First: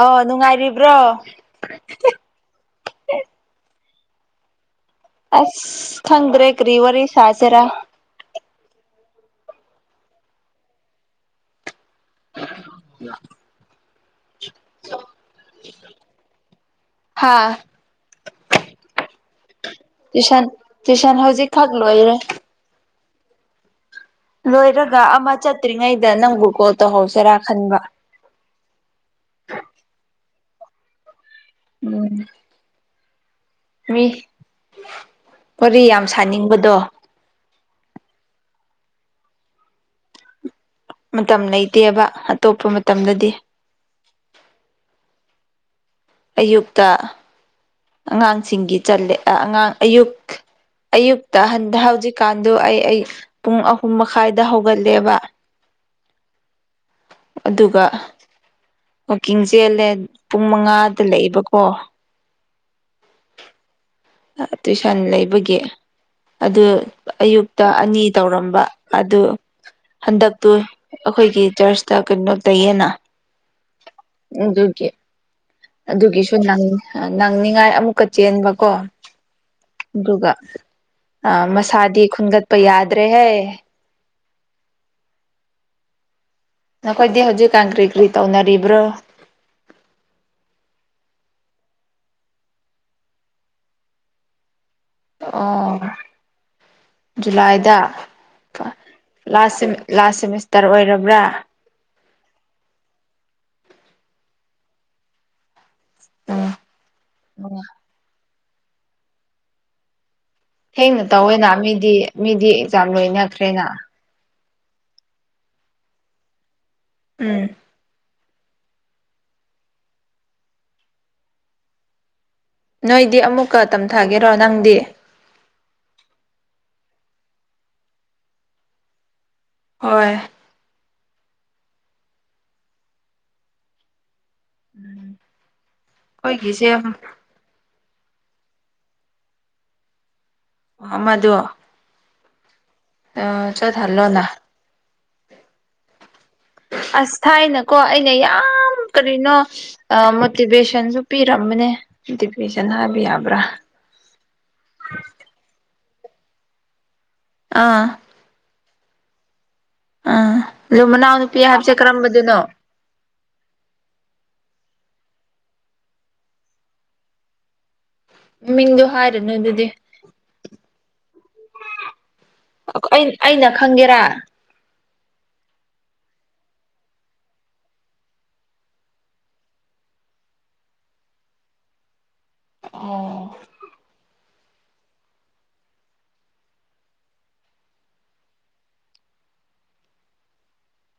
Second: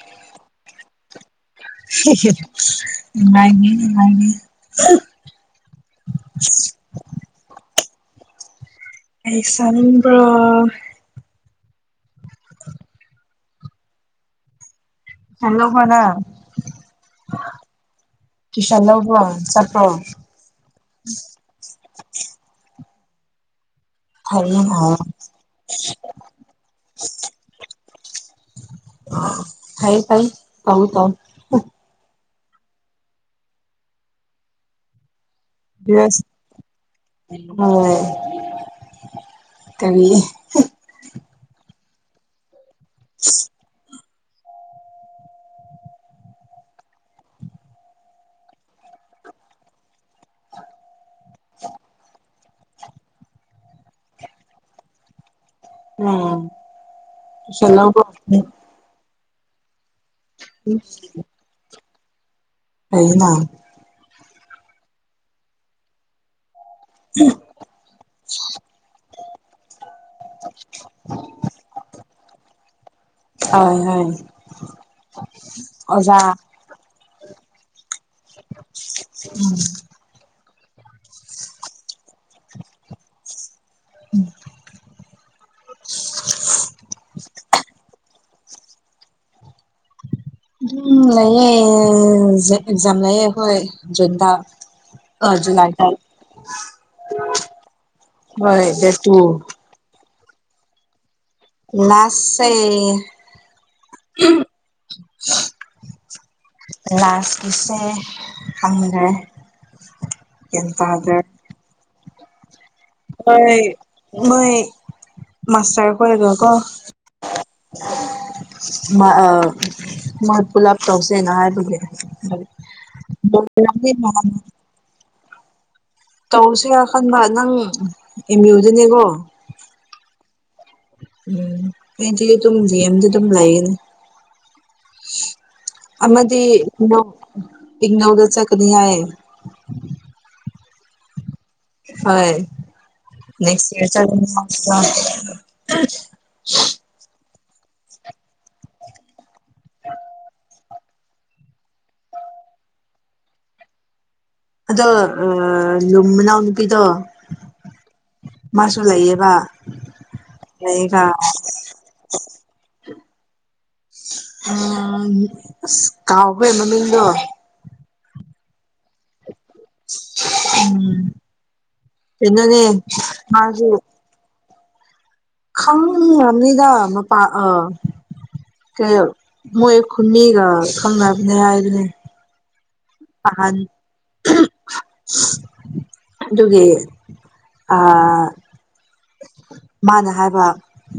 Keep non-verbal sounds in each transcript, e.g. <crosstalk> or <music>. ꯑ ꯅꯨꯡꯉꯥꯏꯔꯤꯕ꯭ꯔꯣ <unintelligible> ꯅꯦ ꯎꯅꯤ <unintelligible> ꯈꯪꯗꯔꯦ ꯀꯔꯤ ꯋꯥꯔꯤ ꯁꯥꯁꯤꯔꯥ ꯑꯩꯁꯥꯅꯤꯡꯕ꯭ꯔꯣ ꯌꯥ <unintelligible> ꯍꯂꯣ ꯍꯅꯥ ꯀꯤꯁꯟ ꯂꯕ ꯇ꯭ꯌꯨꯁꯟ ꯇ꯭ꯌꯨꯁꯟ ꯍꯧꯖꯤꯛ ꯈ ꯂꯣꯏꯔꯦ ꯐꯩꯌꯦ ꯍꯥꯏ ꯂꯣꯏꯔꯒ ꯑꯃ ꯆꯠꯇ꯭ꯔꯤꯉꯩꯗ ꯅꯪꯕꯨ ꯀꯣꯜ ꯇꯧꯍꯧꯁꯤꯔꯥ ꯈꯟꯕ ꯐ ꯐ ꯀꯧ ꯇꯣ ꯎꯝ ꯃꯤ ꯋꯥꯔꯤ ꯌꯥꯝ ꯗ꯭ꯔꯦꯁ ꯁꯥꯅꯤꯡꯕꯗꯣ ꯍꯣꯏ ꯀꯕꯤ ꯃꯇꯝ ꯂꯩꯇꯦꯕ ꯑꯇꯣꯞꯄ ꯇꯝꯂꯗꯤ ꯑꯌꯨꯛꯇ ꯑꯉꯥꯡꯁꯤꯡꯒꯤꯂꯦ ꯑꯉꯥꯡ ꯑꯌꯨꯛ ꯑꯌꯨꯛꯇ ꯍꯟꯗ ꯍꯧꯖꯤꯛ ꯀꯥꯟꯗꯨꯣ ꯑꯩ ꯑꯩ ꯄꯨꯡ ꯑꯍꯨꯝ ꯃꯈꯥꯏꯗ ꯍꯧꯒꯠ ꯂꯦꯕ ꯎꯝ <unintelligible> ꯑꯣ ꯀꯡꯁꯤ ꯑ ꯂꯦ ꯄꯨꯡ ꯃꯉꯥꯗ ꯂꯩꯕꯀꯣ ꯀꯅ ꯇꯨꯏꯁꯟ ꯂꯩꯕꯒꯤ ꯑꯗꯨ ꯑꯌꯨꯛꯇ ꯑꯅꯤ ꯇꯧꯔꯝꯕ ꯑꯗꯨ ꯍꯟꯗꯛꯇꯨ ꯑꯩꯈꯣꯏꯒꯤ ꯆꯔꯁꯇ ꯀꯩꯅꯣ ꯇꯩꯌꯦꯅ ꯍꯣꯏ ꯍꯣꯏ ꯑꯗꯨꯒꯤ ꯑꯣꯖꯥ ꯑꯗꯨꯒꯤꯁꯨ ꯅꯪꯅꯤꯡꯉꯥꯏ ꯑꯃꯨꯛꯀ ꯆꯦꯟꯕꯀꯣ ꯑꯗꯨꯒ ꯑ ꯃꯁꯥꯗꯤ ꯈꯟꯒꯠꯄ ꯌꯥꯗ꯭ꯔꯦꯍꯦ ꯎꯝ ꯅꯈꯣꯏꯗꯤ ꯍꯧꯖꯤꯛꯀꯥꯟ ꯀꯔꯤ ꯀꯔꯤ ꯇꯧꯅꯔꯤꯕ꯭ꯔꯣ ꯎꯝ ꯂꯩꯥꯌꯦ ꯑꯣꯀꯖꯥꯝ ꯂꯩꯌꯦ ꯑꯩꯈꯣꯏ ꯖꯨꯟꯗꯥ ꯑꯣ ꯖꯨꯂꯥꯏꯗ ꯍꯣꯏ ꯗꯦꯠ ꯇꯨ ꯂꯥꯁꯥꯁ ꯁꯦꯃꯤꯁꯇꯔ ꯑꯣꯏꯔꯕ꯭ꯔꯥ ꯂꯥꯁꯦ ꯎꯝ ꯂꯥꯁꯀꯤꯁꯦ ꯐꯪꯗꯦ ꯍꯦꯡꯅ ꯇꯧꯋꯦꯅ ꯃꯤꯗꯤ ꯃꯤꯗꯤ ꯍ ꯂꯣꯏꯅꯈ꯭ꯔꯦꯅ ꯃꯣꯏ ꯃꯥꯇꯔ ꯀꯣ ꯂꯩꯒꯣ ꯑꯀꯣ ꯎꯝ ꯃꯣꯏ ꯄꯨꯂꯞ ꯇꯧꯁꯦꯅ ꯍꯥꯏꯕꯒꯤ ꯅꯣꯏꯗꯤ ꯑꯃꯨꯛꯀ ꯇꯝꯊꯥꯒꯦꯔꯣ ꯅꯪꯗꯤ ꯇꯧꯁꯤ ꯀ ꯈꯟꯕ ꯅꯪ ꯑꯦꯝ ꯌꯨꯗꯨꯅꯦꯀꯣ ꯍꯣꯏ <unintelligible> ꯎꯝꯗꯤ ꯑꯗꯨꯝ ꯦꯝꯗꯤ ꯑꯗꯨꯝ ꯂꯩꯅꯤ ꯎꯝ ꯑꯃꯗꯤꯗꯤ ꯏꯒꯅꯧꯗ ꯆꯀꯅꯤ ꯍꯥꯏꯌꯦ ꯑ ꯃꯗꯨ ꯍꯣꯏ ꯅꯦꯦꯛꯁ ꯏꯔ ꯆ ꯆꯠꯍꯜꯂꯣꯅ ꯑꯁ ꯊꯥꯏꯅꯀꯣ ꯑꯩꯅ ꯌꯥꯝ ꯀꯔꯤꯅꯣ ꯃꯣꯇꯤꯚꯦꯁꯟꯁꯨ ꯄꯤꯔꯝꯕꯅꯦ ꯃꯣꯇꯤꯚꯦꯁꯟ ꯍꯥꯏꯕ ꯌꯥꯕ꯭ꯔꯥ ꯑꯗ ꯑ ꯌꯨꯝ ꯃꯅꯥꯎ ꯅꯨꯄꯤꯗꯣ ꯑꯥ ꯃꯥꯁꯨ ꯂꯩꯌꯦꯕ ꯑꯥ ꯑꯗꯨ ꯂꯩꯔꯒ ꯃꯅꯥꯎ ꯅꯨꯄꯤ ꯍꯥꯞꯆꯦꯠ ꯀꯔꯝꯕꯗꯨꯅꯣ ꯎꯝ ꯀꯥꯎꯥꯎꯕꯅꯃꯤꯅꯣ ꯃꯤꯗꯨ ꯍꯥꯔꯅ ꯑꯗꯨ ꯎꯝ ꯆꯣꯅꯦ ꯑꯩꯅ ꯃꯥꯁꯨ ꯈꯪꯒꯦꯔꯥ ꯈꯪꯕꯅꯤꯗ ꯃꯄꯥꯥꯟ ꯑ ꯀꯩ ꯃꯣꯏ ꯈꯨꯟꯅꯤꯒ ꯈꯪꯅꯕꯅꯤ ꯍꯥꯏꯗꯨꯅꯤ ꯑꯣ ꯑꯍꯟ ꯑꯗꯨꯒꯤ ꯃꯥꯅ ꯍꯥꯏꯕ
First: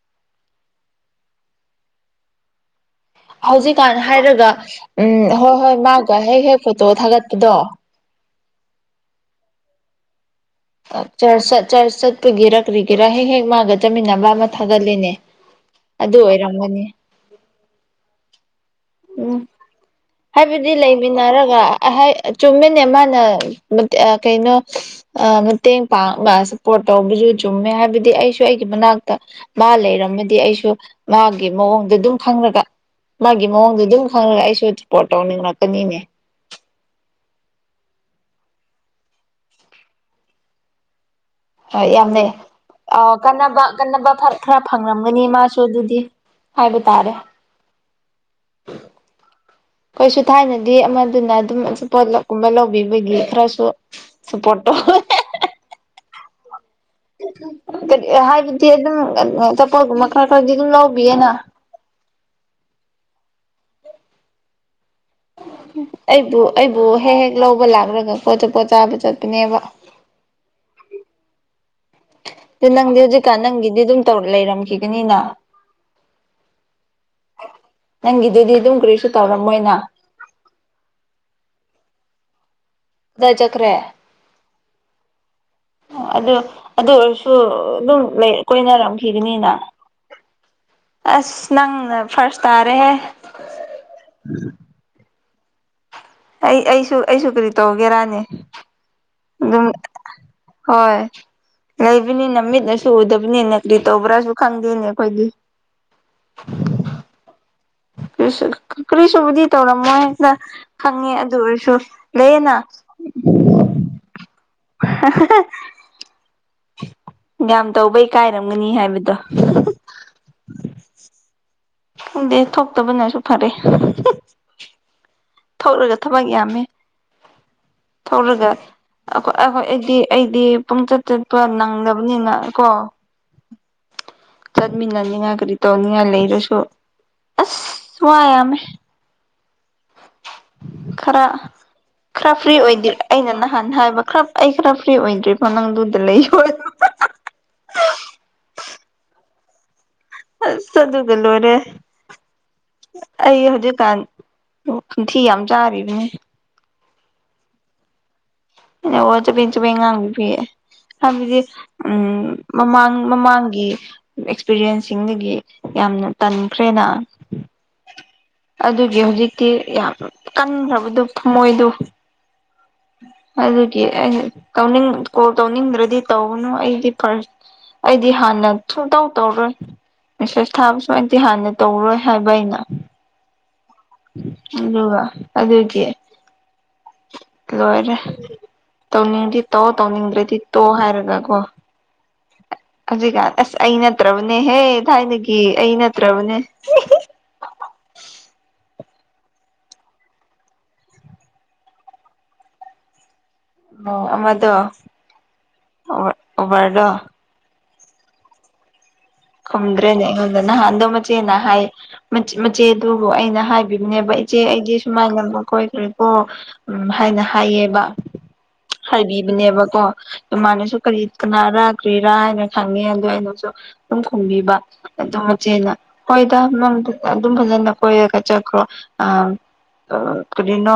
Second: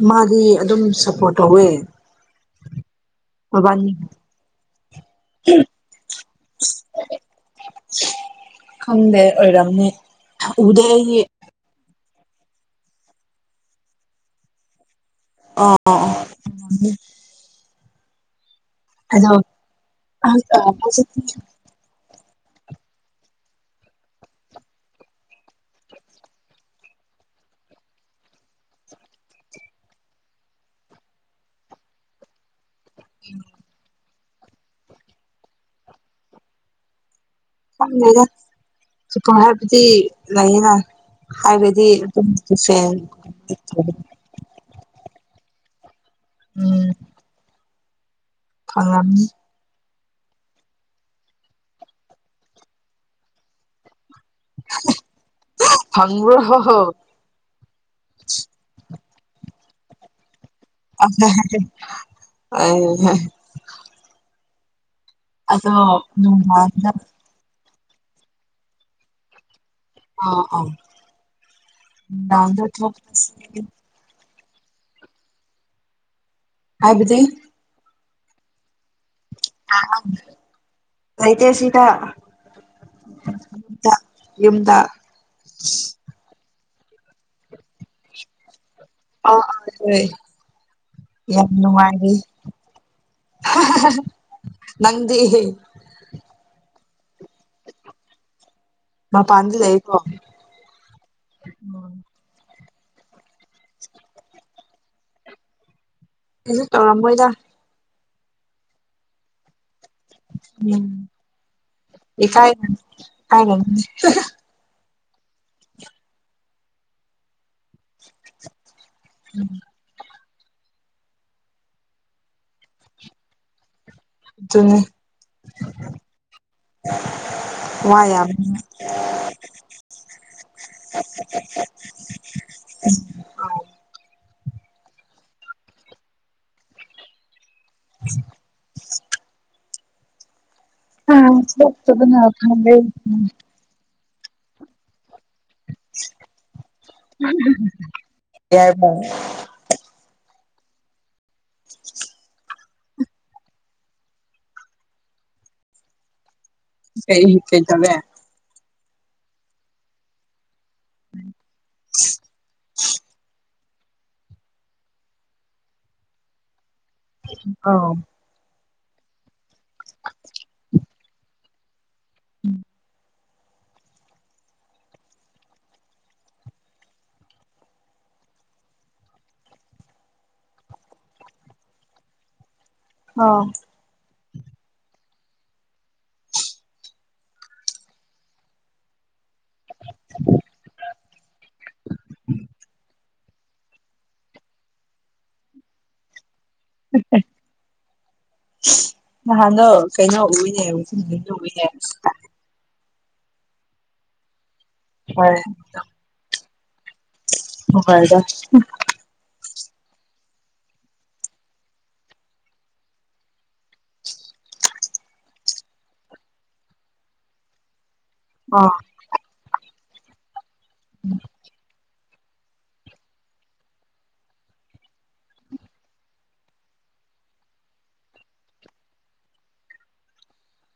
ꯃꯥꯗꯤ ꯑꯗꯨꯝ ꯁꯞꯄꯣꯔꯠ ꯇꯧꯋꯦ ꯃꯕꯥꯅꯤ ꯍꯧꯖꯤꯛꯀꯥꯟ ꯍꯥꯏꯔꯒ ꯎꯝ ꯍꯣꯏ ꯍꯣꯏ ꯃꯥꯒ ꯍꯦꯛ ꯍꯦꯛ ꯐꯣꯇꯣ ꯊꯥꯒꯠꯄꯗꯣ ꯈꯪꯗꯦ ꯑꯣꯏꯔꯝꯅꯤ ꯎꯗꯦ ꯑꯩꯗꯤ ꯆꯔꯁ ꯆꯔꯁ ꯀꯨꯒꯦꯔꯥ ꯀꯔꯤꯒꯦꯔꯥ ꯍꯦꯛ ꯍꯦꯛ ꯃꯥꯒ ꯆꯠꯃꯤꯟꯅꯕ ꯑꯃ ꯊꯥꯒꯠꯂꯤꯅꯦ ꯑꯥ ꯑꯗꯨ ꯑꯣꯏꯔꯝꯒꯅꯤ ꯑꯗꯣ ꯎꯝ ꯍꯥꯏꯕꯗꯤ ꯍꯧꯖꯤꯛꯇꯤ ꯂꯩꯃꯤꯟꯅꯔꯒ ꯆꯨꯝꯃꯤꯅꯦ ꯃꯥꯅ ꯀꯩꯅꯣ ꯃꯇꯦꯡ ꯄꯥꯡꯅ ꯁꯞꯄꯣꯔꯠ ꯇꯧꯕꯁꯨ ꯆꯨꯝꯃꯦ ꯍꯥꯏꯕꯗꯤ ꯑꯩꯁꯨ ꯑꯩꯒꯤ ꯃꯅꯥꯛꯇ ꯃꯥ ꯂꯩꯔꯝꯃꯗꯤ ꯑꯩꯁꯨ ꯃꯥꯒꯤ ꯃꯑꯣꯡꯗ ꯑꯗꯨꯝ ꯈꯪꯉꯒ ꯎꯝ ꯑꯗꯨꯝ ꯈꯪꯉꯒ ꯑꯩꯁꯨ ꯄꯣꯔꯠ ꯇꯧꯅꯤꯡꯉꯛꯀꯅꯤꯅꯦ ꯗꯄꯔꯗꯤ ꯂꯥꯏꯦꯗ ꯍ ꯌꯥꯝꯃꯦ ꯑ ꯀꯥꯟꯅꯕ ꯀꯟꯅꯕ ꯈꯔ ꯐꯪ ꯑꯅꯤ ꯃꯥ ꯁꯣꯗꯨꯨꯗꯤꯤ ꯍꯥꯏ ꯇꯥꯔꯦ ꯐꯪꯉꯅꯤ ꯀꯩꯁꯨ ꯊꯥꯏꯅꯗꯤ ꯑꯃꯗꯨꯅ ꯑꯗꯨꯝ ꯄꯣꯠꯂꯞ ꯀꯨꯝꯕ ꯂꯧꯕꯤꯕꯒꯤ ꯈꯔꯁꯨ ꯁꯄꯣꯠꯇꯣ ꯐꯪꯕ꯭ꯔꯣ ꯀꯔꯤ ꯍꯥꯏꯕꯗꯤ ꯑꯗꯨꯝ ꯄ ꯃꯈ ꯈ ꯑ ꯑ ꯑꯩꯕꯨ ꯑꯩꯕꯨ ꯅꯨꯡꯗꯥꯡꯗ ꯍꯦꯛ ꯍꯦꯛ ꯂꯧꯕ ꯂꯥꯛ ꯂꯧꯔꯒ ꯄꯣꯠꯆ ꯄꯣꯠ ꯆꯥꯕ ꯆꯠꯄꯅꯦꯕ ꯑꯥ ꯑꯥ ꯅꯪꯗꯤ ꯍꯧꯖꯤꯀ ꯅꯪꯗ ꯑꯗꯨꯝ ꯇꯧꯔ ꯂꯩꯔꯝꯈꯤꯒꯅꯤꯅ ꯍꯥꯏꯕꯗꯤ ꯅꯪꯗꯦꯗꯤ ꯇ ꯀꯔꯤꯁ ꯩꯇꯦ ꯁꯤꯗ ꯗꯥ ꯆꯈ꯭ꯔꯦ ꯌꯨꯝꯗ ꯑꯗꯨ ꯑꯗꯨ ꯑꯣꯏꯔꯁꯨ ꯑꯗꯨꯝ ꯂꯩ ꯀꯣꯏꯅꯔ ꯑ ꯈꯤꯒꯅꯤꯅ ꯍꯣꯏ ꯑꯁ ꯌꯥꯝ ꯅꯪꯅ ꯅꯨꯡꯉꯥꯏꯔꯤ ꯐꯥꯔꯁ ꯇꯥꯔꯦꯍꯦ ꯅꯪꯗꯤ <inaudible> ꯑꯩ ꯑꯩꯁꯨ ꯑꯩꯁꯨ ꯀꯔꯤ ꯇꯧꯒꯦꯔꯥꯅꯤ ꯃꯄꯥꯟꯗ ꯑꯗꯨꯝ ꯂꯩꯀꯣ ꯍꯣꯏ ꯂꯩꯕꯅꯤꯅꯃꯤꯠ ꯁꯨ ꯎꯗꯕꯅꯤꯅꯦ ꯀꯔꯤ ꯇꯣꯕ꯭ꯔꯁꯨ ꯈꯪꯗꯦꯅꯤ ꯀꯣꯏꯗꯤ ꯀꯁꯨ ꯇꯧꯔꯝꯕꯣꯏꯗ ꯀꯛꯀꯔꯤꯁꯨꯨꯕꯖꯤ ꯇꯅ ꯃꯣꯏ ꯍꯦꯛꯇ ꯎꯝ ꯈꯪꯉꯦ ꯑꯗꯨ ꯑꯣꯏꯔꯁꯨ ꯏꯀꯥꯏ ꯂꯩꯅ ꯏꯀꯥꯏꯔꯝꯅꯤ ꯌꯥꯝ ꯇꯧꯕꯩ ꯀꯥꯏꯔꯝꯒꯅꯤ ꯍꯥꯏꯕꯗꯤ ꯗ ꯎ ꯪꯗꯦ ꯊꯣꯛꯇꯕꯅꯁꯨ ꯐꯔꯦ ꯑꯗꯨ ꯑꯗꯨꯅꯤ ꯊꯧꯔꯒ ꯊꯕꯛ ꯌꯥꯝꯃꯦ ꯋꯥ ꯌꯥꯝ ꯊꯧꯔꯒꯈꯣꯏ ꯑꯩꯗꯤ ꯑꯩꯗꯤ ꯄꯨꯡꯆꯠ ꯆꯠꯄ ꯅꯪꯗꯕꯅꯤꯅ ꯀꯣ ꯆꯠꯃꯤꯟꯅꯅꯤꯡꯉꯥꯏ ꯀꯔꯤ ꯇꯧꯅꯤꯡꯉꯥꯏ ꯂꯩꯔꯁꯨ ꯑꯁ ꯁꯌꯥꯝꯃꯦ ꯑꯗ ꯊ ꯈ ꯑꯩ ꯈꯔ ꯐ꯭ꯔꯤ ꯑꯣꯏꯗ꯭ꯔꯔꯤ ꯌꯥꯔ ꯐ ꯆꯗꯨꯒꯂꯨ ꯑꯣꯏ ꯑꯩ ꯍꯧꯖꯤꯛꯀꯥꯟ ꯅꯤꯡꯊꯤ ꯌꯥꯝ ꯆꯥꯔꯤꯕꯅꯦ ꯀꯩ ꯍ ꯀꯩ ꯇꯂꯦ ꯑꯣ ꯆ ꯄ ꯆ ꯄ ꯉꯥꯡ ꯄꯤꯌꯦ ꯍꯥꯏꯕꯗꯤ ꯎꯝ ꯃꯃꯥꯡ ꯃꯃꯥꯡꯒꯤ ꯑꯦꯛꯁꯄꯤꯔꯤꯌꯦꯟꯁꯁꯤꯡꯗꯒꯤ ꯌꯥꯝꯅ ꯇꯟꯈ꯭ꯔꯦ ꯑꯥꯎ ꯑꯗꯨꯒꯤ ꯍꯧꯖꯤꯛꯇꯤ ꯌꯥꯝ ꯀꯟꯈ꯭ꯔꯕꯗꯨ ꯊꯃꯣꯏꯗꯨ ꯑꯗꯨꯒꯤ ꯑꯩꯅ ꯇꯧꯅꯤꯡ ꯀꯣꯜ ꯇꯧꯅꯤꯡꯗ꯭ꯔꯗꯤ ꯇꯧꯅꯨ ꯑꯩꯗꯤ ꯐꯥꯔꯁ ꯑꯩꯗꯤ ꯍꯥꯟꯅ ꯁꯨꯡꯇꯧ ꯇꯧꯔꯣꯏ ꯃꯦꯁꯦꯁ ꯊꯥꯕꯁꯨ ꯑꯩꯗꯤ ꯍꯥꯟꯅ ꯇꯧꯔꯣꯏ ꯍꯥꯏꯕ ꯑꯩꯅ ꯑ ꯑꯗꯨꯒ ꯑꯗꯨꯒꯤ ꯂꯣꯏꯔꯦ ꯇꯧꯅꯤꯡꯗꯤ ꯇꯧ ꯇꯧꯅꯤꯡꯗ꯭ꯔꯗꯤ ꯇꯣ ꯍꯥꯏꯔꯒꯀꯣ ꯍꯧꯖꯤꯛꯀꯥꯟ ꯑꯁ ꯑꯩ ꯅꯠꯇ꯭ꯔꯕꯅꯦꯍꯦ ꯊꯥꯏꯅꯒꯤ ꯑꯩ ꯅꯠꯇ꯭ꯔꯕꯅꯦ ꯅꯍꯥꯟꯗꯣ ꯀꯩꯅꯣ ꯎꯏꯅꯦꯤꯟ ꯎꯏꯅꯦ ꯑꯣ ꯑꯃꯗꯣ ꯍꯣꯏ ꯑꯣꯕꯔꯒ ꯍ ꯐꯗ ꯈꯨꯝꯗ꯭ꯔꯦꯅꯦ ꯑꯩꯉꯣꯟꯗ ꯅꯍꯥꯟꯗꯣ ꯃꯆꯦꯅ ꯍꯥꯏ ꯃꯆꯦꯗꯨꯕꯨ ꯑꯩꯅ ꯍꯥꯏꯕꯤꯕꯅꯦꯕ ꯏꯆꯦ ꯑꯩꯗꯤ ꯁꯨꯃꯥꯏꯅ ꯃꯈꯣꯏ ꯀꯔꯤ ꯀꯣ ꯎ ꯍꯥꯏꯅ ꯍꯥꯏꯌꯦꯕ ꯑ ꯍꯥꯏꯕꯤꯕꯅꯦꯕꯀꯣ <unintelligible> ꯃꯅꯁꯨ ꯈꯔꯤꯗ ꯀꯅꯥꯔꯥ ꯀ꯭ꯔꯤꯔꯥ ꯍꯥꯏꯅ ꯈꯪꯉꯤ ꯑꯗꯨ ꯑꯩꯅꯁꯨ ꯑꯗꯨꯝ ꯈꯨꯝꯕꯤꯕ ꯑꯗꯨꯝ ꯃꯆꯦꯅ ꯍꯣꯏꯗ ꯅꯪ ꯑꯗꯨꯝ ꯐꯖꯅ ꯀꯣꯏꯔꯒ ꯆꯠꯈ꯭ꯔꯣ ꯑꯥ ꯀꯔꯤꯅꯣ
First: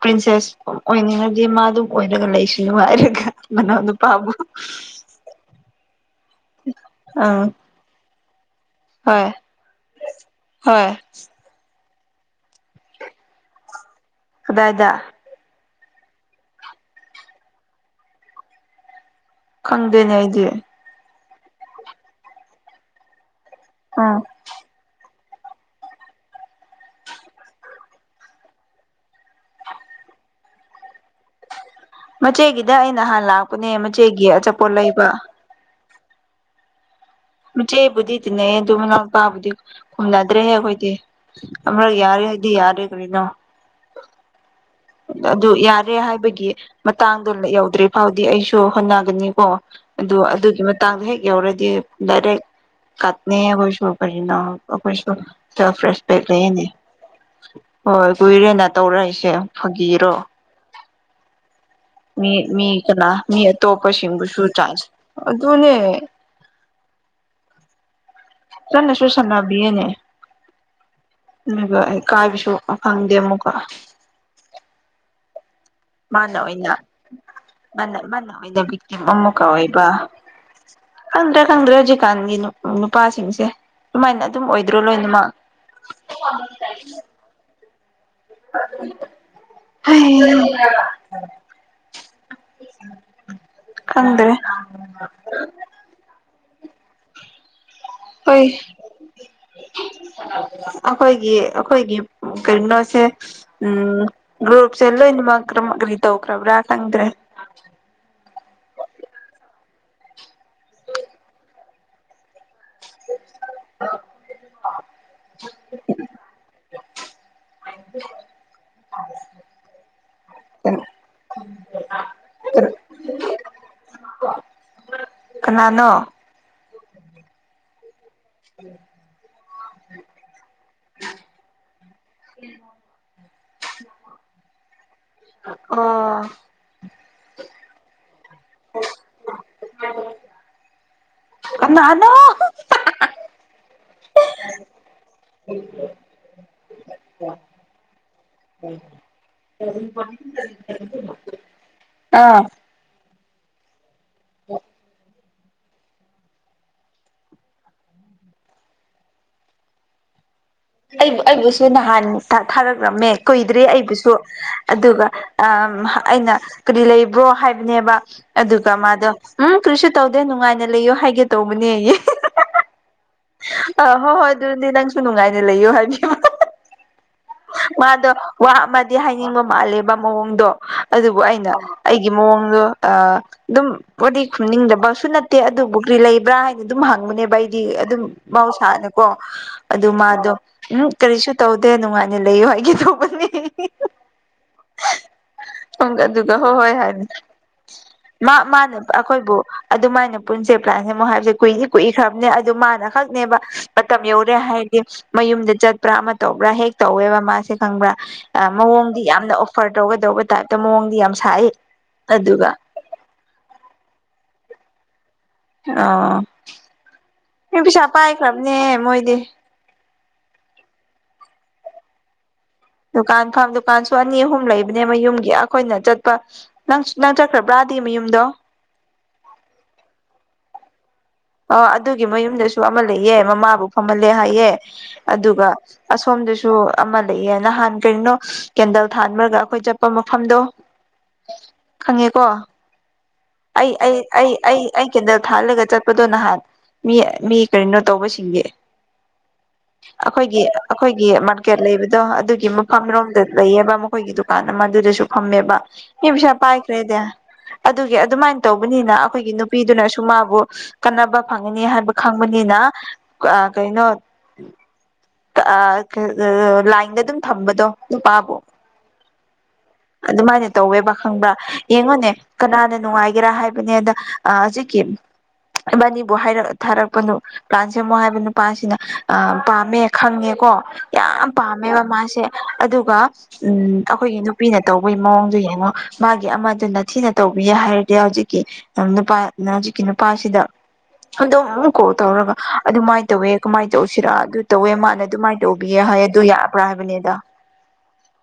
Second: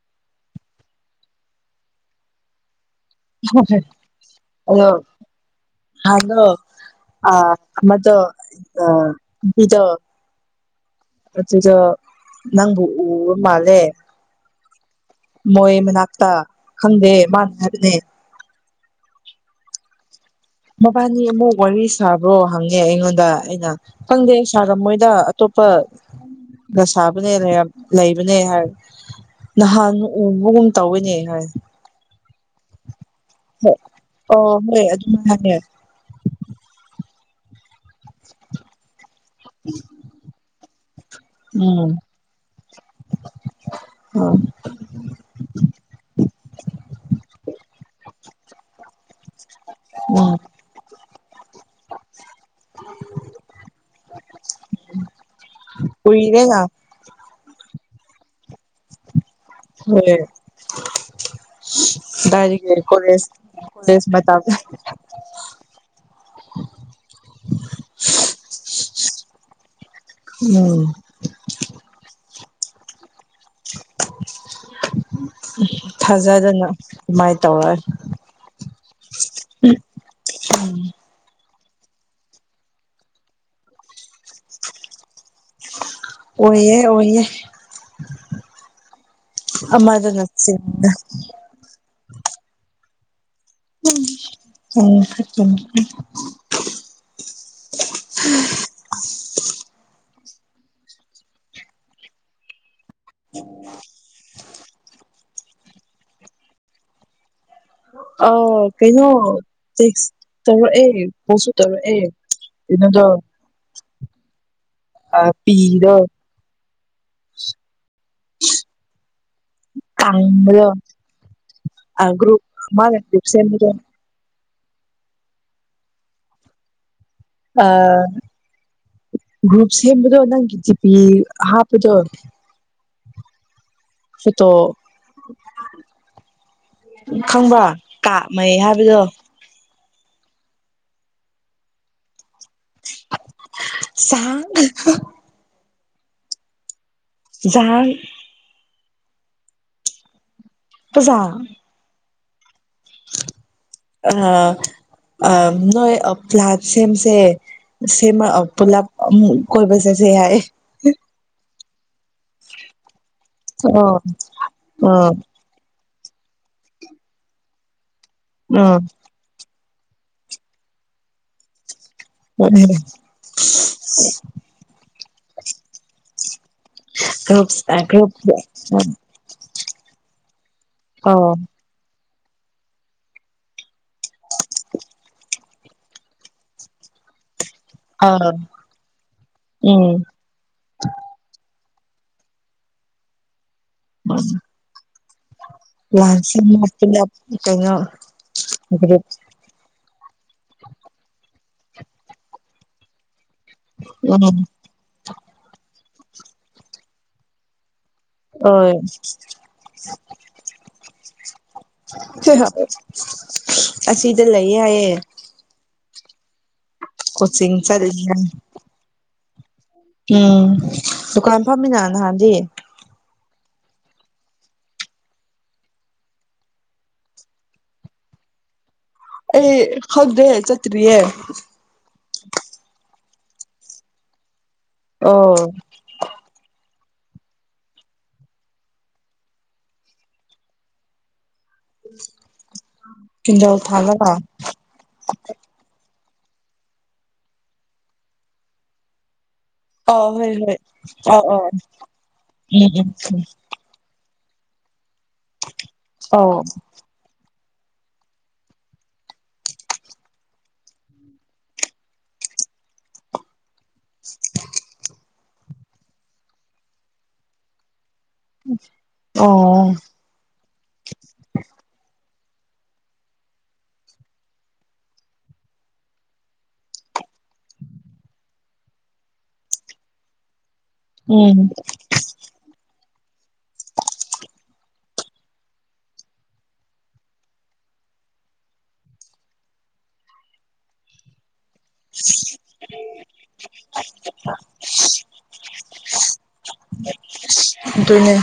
ꯄ꯭ꯔꯤꯟꯁꯦꯁ ꯑꯣꯏꯅꯤꯡꯉꯗꯤ ꯃꯥ ꯑꯗꯨꯝ ꯑꯣꯏꯔꯒ ꯂꯩꯁꯅꯨ ꯃꯅꯥꯎ ꯅꯨꯄꯥꯕꯨ ꯍꯣ ꯑ ꯑꯥ ꯑꯃꯗꯨ ꯍꯣꯏ ꯍꯣꯏ <unintelligible> ꯅꯪꯕꯨ ꯎꯕ ꯃꯥꯜꯂꯦ ꯀꯗꯥꯢꯗ ꯃꯣꯏ ꯃꯅꯥꯛꯇ ꯈꯪꯗꯦ ꯃꯥꯅ ꯍꯥꯏꯕꯅꯦ ꯈꯪꯗꯦꯅꯦ ꯑꯩꯗꯤ ꯃꯕꯥꯅꯤ ꯑꯃꯨꯛ ꯋꯥꯔꯤ ꯁꯥꯕ꯭ꯔꯣ ꯍꯪꯉꯦ ꯑꯩꯉꯣꯟꯗ ꯑꯩꯅ ꯎꯝ ꯈꯪꯗꯦ ꯁꯥꯔꯝꯃꯣꯏꯗ ꯑꯇꯣꯞꯄ ꯅ ꯁꯥꯥꯕꯅꯦ ꯂꯩꯔꯝ ꯂꯩꯕꯅꯦ ꯍꯥꯏ ꯅꯍꯥꯟ ꯎꯕꯒꯨꯝ ꯇꯧꯋꯤꯅꯦ ꯍꯥꯏ ꯃꯆꯦꯒꯤꯗ ꯑꯩꯅ ꯅꯍꯥꯟ ꯂꯥꯛꯄꯅꯦ ꯃꯆꯦꯒꯤ ꯑꯣ ꯑꯆꯥꯄꯣꯠ ꯍꯣꯏ ꯂꯩꯕ ꯑꯗꯨꯃꯥꯏ ꯍꯥꯏꯌꯦ ꯃꯆꯦꯕꯨꯗꯤ ꯇꯤꯟ ꯅꯩꯌꯦ ꯑꯗꯨ ꯃꯅꯥꯎ ꯄꯥꯕꯨꯗꯤ ꯈꯨꯝꯅꯗ꯭ꯔꯦꯍꯦ ꯑꯩꯈꯣꯏ ꯇꯦ ꯑꯃ ꯎꯝ ꯌꯥꯔꯦ ꯍꯥꯏꯗꯤ ꯌꯥꯔꯦ <unintelligible> ꯑ ꯑꯗꯨ ꯌꯥꯔꯦ ꯍꯥꯏꯕꯒꯤ ꯃꯇꯥꯡꯗꯣ ꯌꯧꯗ꯭ꯔꯤ ꯐꯥꯎꯗꯤ ꯑꯩꯁꯨ ꯍꯣꯠꯅꯒꯅꯤ ꯀꯣ ꯑꯗꯨ ꯎꯝ ꯑꯗꯨꯒꯤ ꯃꯇꯥꯡꯗ ꯍꯦꯛ ꯌꯧꯔꯗꯤ ꯗꯥꯏꯔꯦꯛ ꯀꯠꯅꯤ ꯑꯩꯈꯣꯏꯁꯨ ꯀꯔꯤꯅꯣ ꯑꯩꯈꯣꯏꯁꯨ ꯁꯦꯜꯐ ꯔꯦꯁꯄꯦꯛ ꯀꯨꯏꯔꯦꯅ ꯂꯩꯌꯦꯅꯤ ꯍꯣꯏ ꯀꯨꯏꯔꯦꯅ ꯇꯧꯔꯛꯏꯁꯦ ꯍꯣꯏ ꯐꯥꯒꯤꯔꯣ ꯃꯤ ꯃꯤ ꯀꯗꯥꯏꯗꯒꯤ ꯀꯅꯥ ꯀꯣꯂꯦꯖ ꯃꯤ ꯀꯣꯂꯦꯖ ꯃꯇꯝ ꯑꯇꯣꯞꯄꯁꯤꯡꯕꯨꯁꯨ ꯆꯥꯁ ꯑꯗꯨꯅꯦ ꯆꯠꯂꯁꯨ ꯁꯥꯟꯅ ꯕꯤꯌꯦꯅꯦ ꯎꯝ <unintelligible> ꯀꯥꯏꯕꯁꯨ ꯑꯣ ꯐꯪꯗꯦ ꯃꯨꯛ ꯀꯣ ꯃꯥꯅ ꯊꯥꯖꯗꯅ ꯑꯣꯏꯅ ꯑꯗꯨꯃꯥꯏꯅ ꯇꯧꯔꯛꯑꯦ ꯃꯥꯅ ꯑꯣꯏꯅ ꯕꯤꯛꯇꯤꯝ ꯑꯃꯀ ꯑꯣꯏꯕꯗ꯭ꯔ ꯈꯪꯗ꯭ꯔꯦ ꯍꯧꯖꯤꯛꯀꯥꯟꯒꯤ ꯅꯨ ꯅꯨꯄꯥꯁꯤꯡꯁꯦ ꯑꯗꯨꯃꯥꯏꯅ ꯑꯗꯨꯝ ꯑꯣꯏꯗ꯭ꯔꯣ ꯂꯣꯏꯅꯃ ꯑꯣꯏꯌꯦ ꯑꯣꯏꯌꯦ ꯑꯃꯗꯅ ꯆꯤ ꯈꯪꯗ꯭ꯔꯦ <unintelligible> <inaudible> ꯍꯥ ꯑꯈꯣꯏꯒꯤ ꯑꯈꯣꯏꯒꯤ ꯀꯩꯅꯣ ꯁꯦ ꯎꯝ ꯒ꯭ꯔꯨꯞꯁꯦ ꯂꯣꯏꯅ ꯃꯛ ꯀꯔꯝ ꯃꯔꯤ ꯇꯧꯈ꯭ꯔꯕ꯭ꯔꯥ ꯈꯪꯗ꯭ꯔꯦ ꯑꯎ ꯀꯩꯅꯣ ꯇꯦꯁꯛ ꯇꯧꯔꯛꯑꯦ ꯐꯣꯅꯦ ꯇꯧꯔꯛꯑꯦ ꯏꯕꯗꯣ ꯑ ꯄꯤꯗꯦ <unintelligible> ꯀꯪꯕꯔꯣ <unintelligible> ꯑꯥꯔ ꯒꯔꯨꯞ ꯃꯅꯥ ꯀꯨꯞꯁꯦꯟꯒꯦ ꯀꯅꯥꯅꯣ ꯑꯥ... ꯒ꯭ꯔꯨꯞ ꯁꯦꯝꯕꯗꯣ ꯅꯪꯒꯤ ꯖꯤꯄꯥꯌ ꯍꯥꯞꯄꯗꯣ ꯁꯨꯇꯣ ꯑꯣ ꯈꯪꯕ꯭ꯔꯥ ꯀꯥꯞ ꯃꯩ ꯍꯥꯏꯕꯗꯣ <unintelligible> ꯀꯅꯥꯅꯣ ꯆꯥꯛꯒ ꯒꯣ <inaudible> ꯖꯥꯏ <unintelligible> ꯄꯥꯖꯥ ꯑꯥ <inaudible> ꯑꯩꯉꯥ ꯑꯥ ꯅꯣꯏ ꯞꯂꯥꯟ ꯁꯦꯝꯁꯦ ꯁꯦꯝꯃꯛꯑꯥ ꯄꯨꯂꯞ ꯑꯃꯣꯛ ꯀꯣꯏꯕꯥ ꯆꯠꯁꯦ ꯍꯥꯏꯌꯦ ꯑꯩ ꯑꯩꯒꯁꯨ <unintelligible> ꯇꯥꯊꯔꯛ ꯂꯝꯃꯦ ꯀꯨꯏꯗ꯭ꯔꯦ ꯑꯣ ꯑꯩꯕꯨꯁꯨ ꯑꯗꯨꯒ ꯑ ꯑꯝ ꯍꯥ ꯑꯩꯅ ꯀꯔꯤ ꯂꯩꯕ꯭ꯔꯣ ꯍꯥꯏꯕꯅꯦꯕ ꯑꯗꯨꯒ ꯃꯥꯗꯣ ꯎꯝ ꯀꯔꯤꯁꯨ ꯇꯧꯗꯦ ꯅꯨꯡꯉꯥꯏꯅ ꯂꯩꯌꯣ ꯍꯥꯏꯒꯦ ꯇꯧꯕꯅꯦꯌꯦ <unintelligible> ꯑꯥ ꯍꯣꯏ ꯍꯣꯏ ꯑꯗꯨꯅꯤ ꯅꯪꯁꯨ ꯁꯨ ꯅꯨꯡꯉꯥꯏꯅ ꯂꯩꯌꯨ ꯍꯥꯏꯕꯤꯌꯨ ꯑ ꯃꯥꯗꯣ ꯒ꯭ꯔꯨꯞ ꯑꯥ ꯋꯥ ꯒ꯭ꯔꯨꯞ ꯑꯃꯗꯤ ꯍꯥꯏꯅꯤꯡꯕ ꯃꯥꯜꯂꯦ ꯃꯑꯣꯡꯗꯣ ꯑꯗꯨꯕꯨ ꯑꯣ ꯑꯩꯅ ꯑꯩ ꯒꯤ ꯃꯑꯣꯡꯗꯣ ꯑꯥ ꯑꯗꯨꯝ ꯄꯔꯗ‌ꯦ ꯈꯨꯝꯅꯤꯡꯗꯕꯁꯨ ꯅꯠꯇꯦ ꯑꯗꯨꯕꯨ ꯀ꯭ꯔꯤ ꯂꯩꯕ꯭ꯔꯥ ꯍꯥꯏꯅ ꯑꯗꯨꯝ ꯍꯪꯕꯅꯦꯕ ꯑꯩ ꯑꯗꯨꯝ ꯑꯥ ꯃꯍꯧꯁꯥꯅꯤꯀꯣ ꯑꯗꯨ ꯎꯝ ꯃꯥꯗꯣ ꯎꯝ ꯀꯔꯤꯁꯨ ꯇꯧ ꯇ ꯅꯨꯡꯉꯥꯏ <unintelligible> ꯂꯩꯌꯨ ꯍꯥꯏꯒꯦ ꯇꯧꯕꯅꯦ <unintelligible> ꯎꯝ ꯑꯗꯨꯒ ꯂꯥꯟꯁꯤ ꯍꯣꯏ ꯍꯣꯏ ꯍꯥꯏꯅꯤ ꯄꯨꯂꯞ ꯀꯩꯅꯣ ꯃꯥ ꯃꯥꯅ ꯒ꯭ꯔꯨꯞ ꯑꯩꯈꯣꯏꯕꯨ ꯑꯗꯨꯃꯥꯏꯅ ꯄꯨꯟꯁꯦ ꯄ꯭ꯂꯥꯛꯁ ꯑꯃꯨꯛ ꯍꯥꯏꯁꯦ ꯀꯨꯏꯁꯤ ꯀꯨꯏꯈ꯭ꯔꯕꯅꯦ ꯑꯗꯨ ꯃꯥꯅ ꯈꯛꯅꯦꯕ ꯃꯇꯝ ꯎꯝ ꯌꯧꯔꯦ ꯍꯥꯏꯗꯤ ꯃꯌꯨꯝꯗ ꯆꯠ ꯄꯔꯥꯥ ꯑꯃ ꯇꯧꯕ꯭ꯔꯥ ꯍꯦꯛ ꯇꯧꯋꯦꯕ ꯃꯥꯁꯦ ꯈꯪꯕ꯭ꯔꯥ ꯍꯣꯏ ꯃꯑꯣꯡꯗꯤ ꯌꯥꯝꯅ ꯑꯣꯐꯔ ꯇꯧꯒꯗꯧꯕ ꯇꯥꯏꯞꯇ ꯃꯑꯣꯡꯗꯤ ꯌꯥꯝ ꯁꯥꯏ ꯑꯗꯨꯒ ꯑꯁꯤꯗ ꯂꯩꯌꯦ ꯌꯥꯑꯌꯦ ꯑꯥ ꯀꯣꯆꯤꯡ ꯄꯩꯁꯥ ꯆꯠꯂꯤ ꯍꯥꯏ ꯄꯥꯏꯈ꯭ꯔꯕꯅꯦ ꯃꯣꯏꯗꯤ ꯎꯝ ꯗꯨꯀꯥꯟ ꯐꯝꯃꯤꯅ ꯅꯍꯥꯟꯗꯤ ꯗꯨꯀꯥꯟ ꯐꯝ ꯗꯨꯀꯥꯟꯁꯨ ꯑꯅꯤ ꯑꯍꯨꯝ ꯂꯩꯕꯅꯦ ꯃꯌꯨꯝꯒꯤ ꯑꯩꯈꯣꯏꯅ ꯆꯠꯄ ꯅꯪ ꯅꯪ ꯆꯠꯈ꯭ꯔꯕ꯭ꯔꯥꯗꯤ ꯃꯌꯨꯝꯗꯣ ꯑꯦ ꯍꯧꯗ꯭ꯔꯦ ꯆꯠꯇ꯭ꯔꯤꯌꯦꯦ ꯑ ꯑꯗꯨꯒꯤ ꯃꯌꯨꯝꯗꯁꯨ ꯑꯃ ꯂꯩꯌꯦ ꯃꯃꯥꯕꯨ ꯐꯝꯍꯜꯂꯦ ꯍꯥꯏꯌꯦ ꯑꯣ ꯑꯗꯨꯒ ꯑꯁꯣꯝꯗꯁꯨ ꯑꯃ ꯂꯩꯌꯦ ꯅꯍꯥꯟ ꯀꯔꯤꯅꯣ ꯀꯦꯟꯗꯜ ꯊꯥꯟꯕꯈꯔꯒ ꯑꯩꯈꯣꯏ ꯆꯠꯄ ꯃꯐꯝꯗꯣ ꯈꯪꯉꯦꯀꯣ ꯀꯤꯟꯖꯥꯎ ꯑꯩ ꯑꯩ ꯊꯥꯜꯂꯒ ꯑꯩ ꯑꯩ ꯑꯩ ꯀꯦꯟꯗꯜ ꯊꯥꯜꯂꯒ ꯆꯠ ꯗꯣ ꯅꯍꯥꯟ ꯃꯤ ꯃꯤ ꯀꯔꯤꯅꯣ ꯇꯧꯕꯁꯤꯡꯒꯤꯒ ꯑ ꯍꯣꯏ ꯑꯩꯈꯣꯏꯒꯤ ꯍꯣꯏ ꯑꯩꯈꯣꯏꯒꯤ ꯑ ꯑ ꯎꯝ ꯃꯥꯔꯠꯀꯦꯠ ꯂꯩꯕꯗꯣ ꯑꯗꯨꯒꯤ ꯎꯝ ꯃꯐꯝꯔꯣꯝꯗ ꯂꯩꯌꯦꯕ ꯃꯈꯣꯏꯒꯤꯗꯨ ꯀꯥꯟꯅ ꯃꯗꯨꯨꯔꯦꯁꯨ ꯐꯝꯃꯦꯕ ꯃꯤꯄꯩꯁꯥ ꯑꯧ ꯄꯥꯏꯈ꯭ꯔ‌ꯦꯗ ꯑꯗꯨ ꯑꯗꯨꯃꯥꯏꯅ ꯇꯧꯕꯅꯤꯅ ꯑꯩꯈꯣꯏꯒꯤ ꯅꯨꯄꯤꯗꯨꯅꯁꯨ ꯃꯥꯕꯨ ꯀꯥꯟꯅꯕ ꯐꯪꯉꯅꯤ ꯍꯥꯏꯕ ꯈꯪꯕꯅꯤꯅ ꯑꯥ ꯀꯩꯅꯩꯅ ꯂꯥꯏꯟꯗ ꯑꯗꯨꯝ ꯊꯝꯕꯗꯣ ꯅꯨꯄꯥꯕꯨ ꯑꯣ ꯑꯗꯨꯃꯥꯏꯅ ꯇꯧꯋꯦꯕꯥ ꯈꯪꯕ꯭ꯔꯥ ꯌꯦꯡꯉꯣꯅꯦ ꯀꯅꯥꯅ ꯅꯨꯡꯉꯥꯏꯒꯦꯔꯥ ꯍꯥꯏꯕꯅꯦ ꯑꯗ ꯍꯧꯖꯤꯛꯀꯤ ꯏꯕꯥꯅꯤꯕꯨ ꯍꯥꯏꯔ ꯊꯥꯔꯛꯄꯅꯣ ꯄ꯭ꯂꯥꯟ ꯁꯦꯝꯃꯨ ꯍꯥꯏꯕ ꯅꯨꯄꯥꯁꯤꯅ ꯑ ꯄꯥꯝꯃꯦ ꯈꯪꯉꯦꯀꯣ ꯌꯥꯝ ꯎꯝ ꯄꯥꯝꯃꯦꯕ ꯃꯥꯁꯦ ꯑꯗꯨꯒ ꯎꯝ ꯑꯩꯈꯣꯏꯒꯤ ꯅꯨꯄꯤꯅ ꯇꯧꯕꯒꯤ ꯃꯑꯣꯡꯗꯨ ꯌꯦꯡꯉꯣ ꯃꯥꯒꯤ ꯑꯃꯗꯨ ꯅꯊꯤ ꯅ ꯇꯧꯕꯤꯌꯦ ꯍꯥꯏꯔꯗꯤ ꯍꯧꯖꯤꯛꯀꯤ ꯅꯨꯄꯥꯅ ꯍꯧꯖꯤꯛꯀꯤ ꯅꯨꯄꯥꯁꯤꯗ ꯑꯗꯨꯝ ꯀꯣꯜ ꯇꯧꯔꯒ ꯑꯗꯨꯃꯥꯏꯅ ꯇꯧꯋꯦ ꯀꯃꯥꯏꯅ ꯇꯧꯁꯤꯔ ꯑꯗꯨ ꯇꯋꯦ ꯃꯥꯅ ꯑꯗꯨꯃꯥꯏꯅ ꯇꯧꯕꯤꯌꯦ ꯍꯥꯏ ꯑꯗꯨ ꯌꯥꯕ꯭ꯔꯥ ꯍꯥꯏꯕꯅꯦꯗ ꯑꯗꯨꯅꯦ